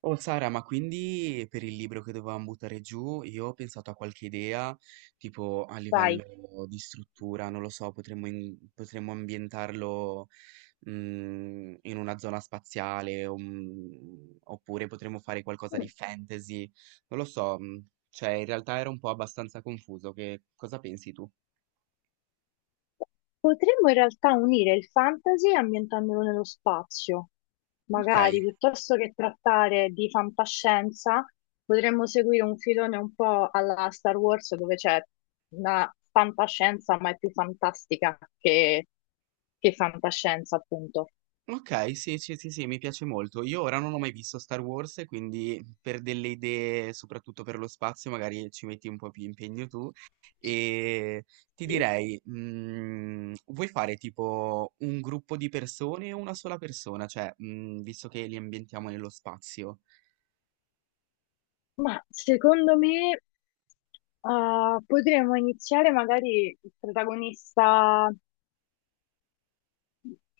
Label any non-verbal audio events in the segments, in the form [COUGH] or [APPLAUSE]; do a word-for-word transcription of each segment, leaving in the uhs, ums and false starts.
Oh Sara, ma quindi per il libro che dovevamo buttare giù, io ho pensato a qualche idea, tipo a Sai, livello di struttura, non lo so, potremmo, in- potremmo ambientarlo mm, in una zona spaziale, o, mm, oppure potremmo fare qualcosa di fantasy, non lo so, mm, cioè in realtà era un po' abbastanza confuso, che cosa pensi tu? potremmo in realtà unire il fantasy ambientandolo nello spazio. Ok. Magari, piuttosto che trattare di fantascienza, potremmo seguire un filone un po' alla Star Wars, dove c'è una fantascienza, ma è più fantastica che, che fantascienza, appunto. Ok, sì, sì, sì, sì, mi piace molto. Io ora non ho mai visto Star Wars, quindi per delle idee, soprattutto per lo spazio, magari ci metti un po' più impegno tu. E ti Sì. direi, mm, vuoi fare tipo un gruppo di persone o una sola persona? Cioè, mm, visto che li ambientiamo nello spazio, Ma secondo me, eh, potremmo iniziare magari il protagonista.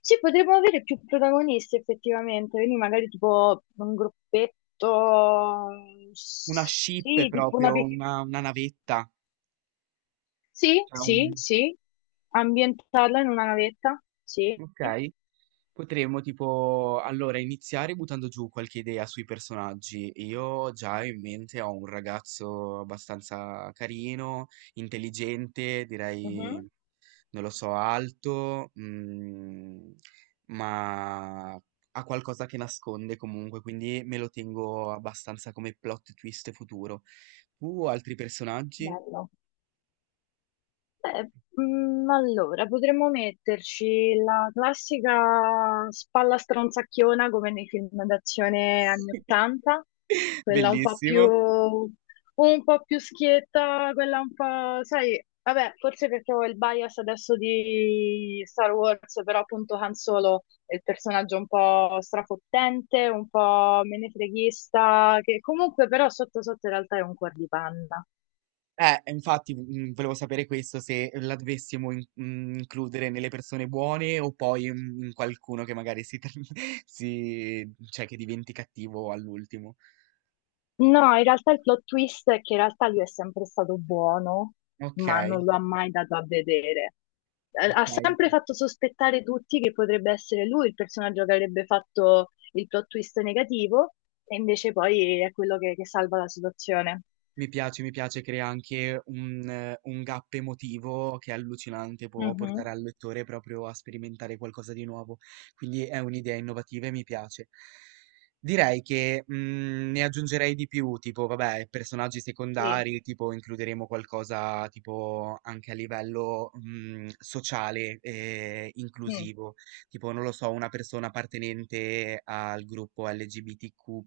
Sì, potremmo avere più protagonisti effettivamente, quindi magari tipo un gruppetto, una ship sì, tipo una proprio, pic- una, una navetta. Sì, Cioè sì, un- sì, ambientarla in una navetta, sì. Ok, potremmo tipo allora iniziare buttando giù qualche idea sui personaggi. Io già in mente ho un ragazzo abbastanza carino, intelligente, direi, Mhm. non lo so, alto, mm, ma ha qualcosa che nasconde comunque, quindi me lo tengo abbastanza come plot twist futuro. Tu, altri personaggi? Bello. Beh, mm, allora, potremmo metterci la classica spalla stronzacchiona come nei film d'azione anni [LAUGHS] ottanta, quella un po' più, Bellissimo. un po' più schietta, quella un po', sai, vabbè, forse perché ho il bias adesso di Star Wars, però appunto Han Solo è il personaggio un po' strafottente, un po' menefreghista, che comunque però sotto sotto in realtà è un cuor di panna. Eh, infatti, mm, volevo sapere questo, se la dovessimo in- mm, includere nelle persone buone o poi mm, in qualcuno che magari si, tra- [LAUGHS] si, cioè che diventi cattivo all'ultimo. No, in realtà il plot twist è che in realtà lui è sempre stato buono, Ok, ma non lo ha mai dato a vedere. Eh, Ha ok. Ok. sempre fatto sospettare tutti che potrebbe essere lui il personaggio che avrebbe fatto il plot twist negativo, e invece poi è quello che, che salva la situazione. Mi piace, mi piace, crea anche un, eh, un gap emotivo che è allucinante, può Mhm. portare al lettore proprio a sperimentare qualcosa di nuovo, quindi è un'idea innovativa e mi piace. Direi che mm, ne aggiungerei di più, tipo, vabbè, personaggi Sì. secondari, tipo includeremo qualcosa tipo anche a livello mm, sociale e Mm, inclusivo, tipo, non lo so, una persona appartenente al gruppo L G B T Q più,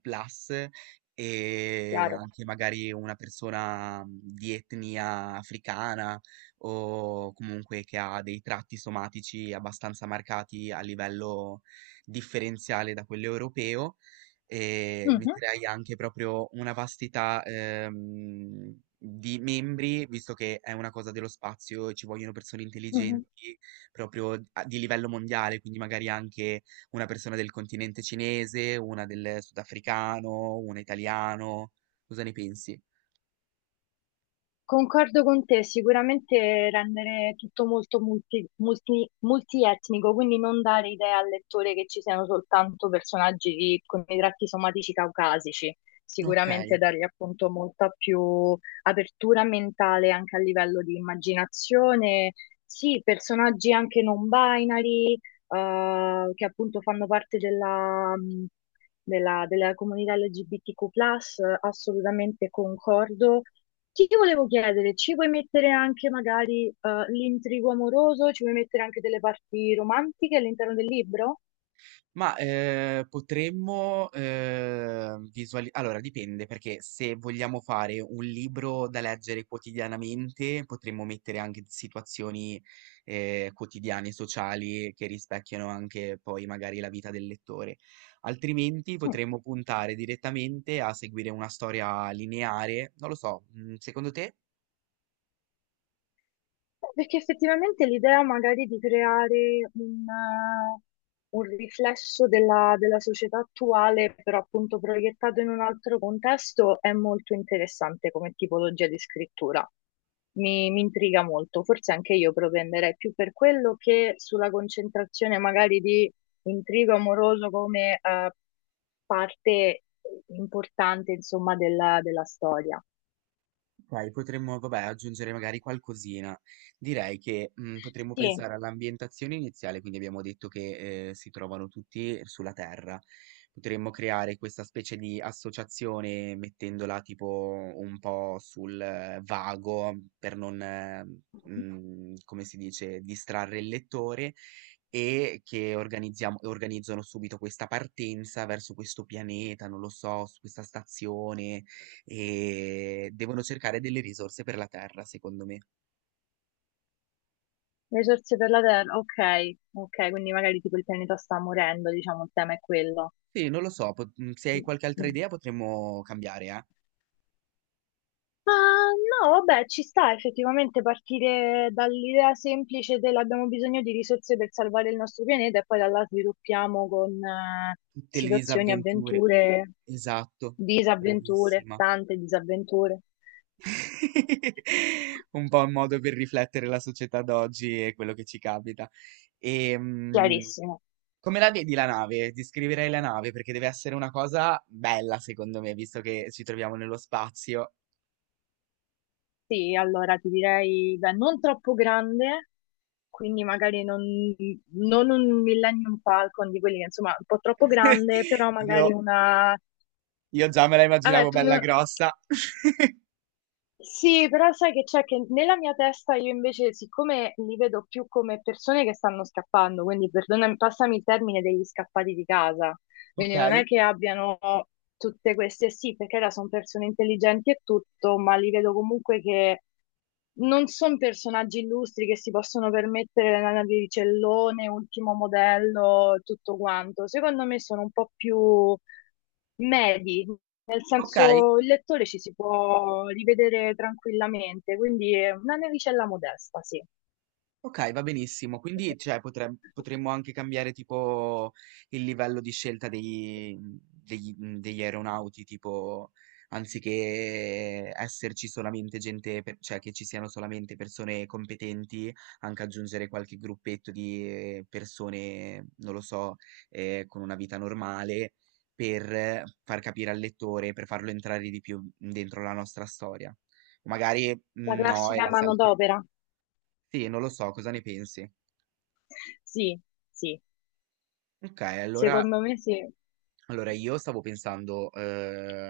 e chiaro. anche magari una persona mh, di etnia africana o comunque che ha dei tratti somatici abbastanza marcati a livello differenziale da quello europeo e Mhm, metterei anche proprio una vastità ehm, di membri, visto che è una cosa dello spazio, ci vogliono persone mhm. intelligenti proprio a- di livello mondiale, quindi magari anche una persona del continente cinese, una del sudafricano, una italiano. Cosa ne pensi? Concordo con te, sicuramente rendere tutto molto multi- multi- multietnico, quindi non dare idea al lettore che ci siano soltanto personaggi di- con i tratti somatici caucasici, Ok. sicuramente dargli appunto molta più apertura mentale anche a livello di immaginazione, sì, personaggi anche non binary, eh, che appunto fanno parte della, mh, della della comunità elle gi bi ti cu plus, assolutamente concordo. Ti volevo chiedere, ci puoi mettere anche magari eh, l'intrigo amoroso, ci puoi mettere anche delle parti romantiche all'interno del libro? Ma eh, potremmo visualizzare. Allora, dipende, perché se vogliamo fare un libro da leggere quotidianamente, potremmo mettere anche situazioni eh, quotidiane, sociali, che rispecchiano anche poi magari la vita del lettore. Altrimenti potremmo puntare direttamente a seguire una storia lineare. Non lo so, mm, secondo te? Perché effettivamente l'idea magari di creare un, eh, un riflesso della, della società attuale, però appunto proiettato in un altro contesto, è molto interessante come tipologia di scrittura. Mi, mi intriga molto, forse anche io propenderei più per quello che sulla concentrazione magari di intrigo amoroso come eh, parte importante, insomma, della, della storia. Ok, potremmo, vabbè, aggiungere magari qualcosina. Direi che mm, potremmo Sì. pensare all'ambientazione iniziale, quindi abbiamo detto che eh, si trovano tutti sulla Terra. Potremmo creare questa specie di associazione mettendola tipo un po' sul eh, vago per non, eh, mm, come si dice, distrarre il lettore e che organizziamo, organizzano subito questa partenza verso questo pianeta, non lo so, su questa stazione e devono cercare delle risorse per la Terra, secondo me. Risorse per la Terra, ok, ok, quindi magari tipo il pianeta sta morendo, diciamo, il tema è quello. Sì, non lo so, pot- mm, se hai Mm. qualche altra mm. idea potremmo cambiare, eh? Ah, no, vabbè, ci sta effettivamente partire dall'idea semplice dell'abbiamo bisogno di risorse per salvare il nostro pianeta e poi da là sviluppiamo con eh, Tutte le situazioni, disavventure. avventure, Esatto, disavventure, bravissima. tante disavventure. [LAUGHS] Un po' un modo per riflettere la società d'oggi e quello che ci capita. E, mm, Chiarissimo. come la vedi la nave? Descriverei la nave perché deve essere una cosa bella, secondo me, visto che ci troviamo nello spazio. Sì, allora ti direi, beh, non troppo grande, quindi magari non, non un Millennium Falcon di quelli che insomma un po' troppo grande, però [LAUGHS] magari Io, una... io già me la Vabbè, immaginavo tu bella non- grossa. [LAUGHS] Sì, però sai che c'è che nella mia testa io invece, siccome li vedo più come persone che stanno scappando, quindi perdonami, passami il termine degli scappati di casa. Ok. Quindi non è che abbiano tutte queste, sì, perché là sono persone intelligenti e tutto, ma li vedo comunque che non sono personaggi illustri che si possono permettere la navicellone, ultimo modello, tutto quanto. Secondo me sono un po' più medi, nel Okay, senso il lettore ci si può rivedere tranquillamente, quindi è una navicella modesta, sì. okay, va benissimo. Quindi, cioè, potrem potremmo anche cambiare tipo il livello di scelta dei mhmm, degli mhmm, degli aeronauti, tipo anziché esserci solamente gente per cioè, che ci siano solamente persone competenti, anche aggiungere qualche gruppetto di, ehm, persone, non lo so, ehm, con una vita normale, per eh, far capire al lettore, per farlo entrare di più dentro la nostra storia. Magari, La mhmm, no e classica la saltia. manodopera, Sì, non lo so, cosa ne pensi? sì, sì. Okay. allora Secondo me sì. Allora, io stavo pensando, eh,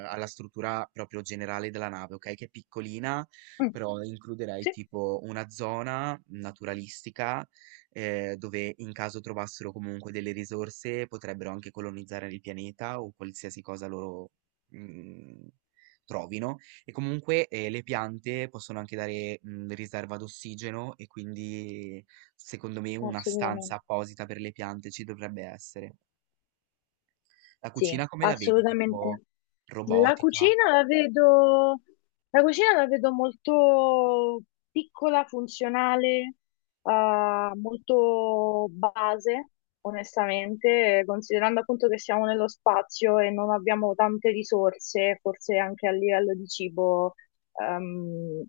alla struttura proprio generale della nave, ok? Che è piccolina, Mm, però includerei sì, tipo una zona naturalistica, eh, dove in caso trovassero comunque delle risorse, potrebbero anche colonizzare il pianeta o qualsiasi cosa loro, mm, trovino. E comunque, eh, le piante possono anche dare, mm, riserva d'ossigeno e quindi, secondo me, una stanza assolutamente. apposita per le piante ci dovrebbe essere. La Sì, cucina come la vedi? Tipo assolutamente. La robotica? cucina la vedo, la cucina la vedo molto piccola, funzionale, eh, molto base, onestamente, eh, considerando appunto che siamo nello spazio e non abbiamo tante risorse, forse anche a livello di cibo ehm,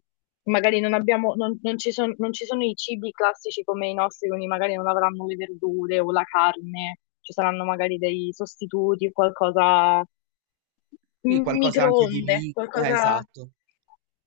magari non abbiamo, non, non ci son- non ci sono i cibi classici come i nostri, quindi magari non avranno le verdure o la carne, ci saranno magari dei sostituti, qualcosa, Sì, qualcosa anche di microonde, liqui, eh, qualcosa, esatto.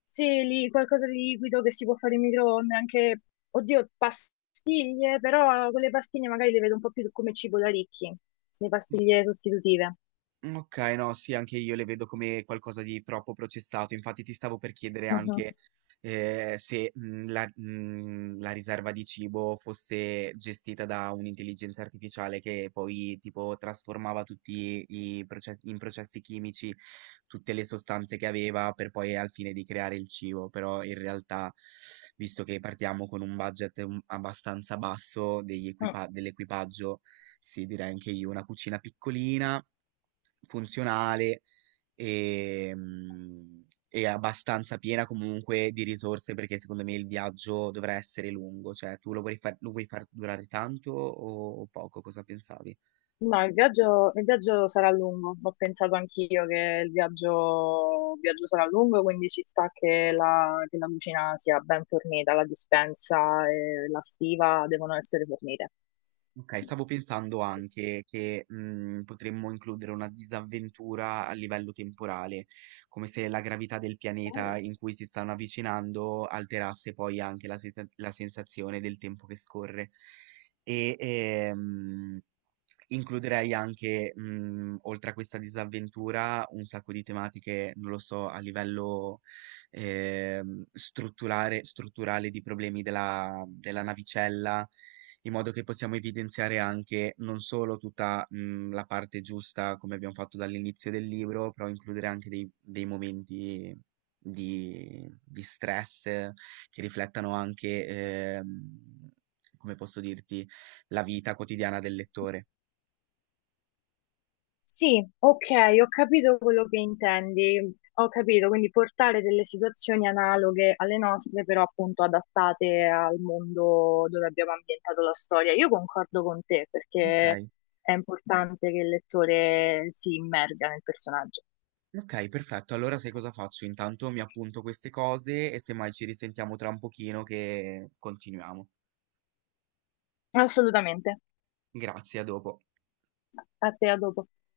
sì, lì, qualcosa di liquido che si può fare in microonde, anche, oddio, pastiglie, però quelle pastiglie magari le vedo un po' più come cibo da ricchi, le pastiglie sostitutive. Mhmm, okay, no, sì, anche io le vedo come qualcosa di troppo processato. Infatti ti stavo per chiedere Mhm. anche, ehm, se, mhmm, la mhmm, la riserva di cibo fosse gestita da un'intelligenza artificiale che poi tipo trasformava tutti i proce in processi chimici tutte le sostanze che aveva per poi al fine di creare il cibo, però in realtà visto che partiamo con un budget, mhmm, abbastanza basso degli Mm. equipa dell'equipaggio, sì, direi anche io una cucina piccolina funzionale e, mm, e abbastanza piena comunque di risorse perché secondo me il viaggio dovrà essere lungo, cioè tu lo vuoi far, lo vuoi far durare tanto o poco? Cosa pensavi? No, il viaggio, il viaggio sarà lungo, ho pensato anch'io che il viaggio, il viaggio sarà lungo, quindi ci sta che la, che la cucina sia ben fornita, la dispensa e la stiva devono essere fornite. Ok, stavo pensando anche che mm, potremmo includere una disavventura a livello temporale, come se la gravità del pianeta in cui si stanno avvicinando alterasse poi anche la, sensa- la sensazione del tempo che scorre. E ehm, Includerei anche, mhmm, oltre a questa disavventura, un sacco di tematiche, non lo so, a livello, ehm, strutturare strutturale di problemi della della navicella, in modo che possiamo evidenziare anche non solo tutta, mhmm, la parte giusta come abbiam fatto dall'inizio del libro, però includere anche dei dei momenti di di stress, eh, che riflettano anche, ehm, come posso dirti, la vita quotidiana del lettore. Sì, ok, ho capito quello che intendi, ho capito, quindi portare delle situazioni analoghe alle nostre, però appunto adattate al mondo dove abbiamo ambientato la storia. Io concordo con te Ok, perché è importante che il lettore si immerga nel personaggio. ok, perfetto. Allora sai cosa faccio? Intanto mi appunto queste cose e semmai ci risentiamo tra un pochino che continuiamo. Assolutamente. Grazie, a dopo. A te, a dopo.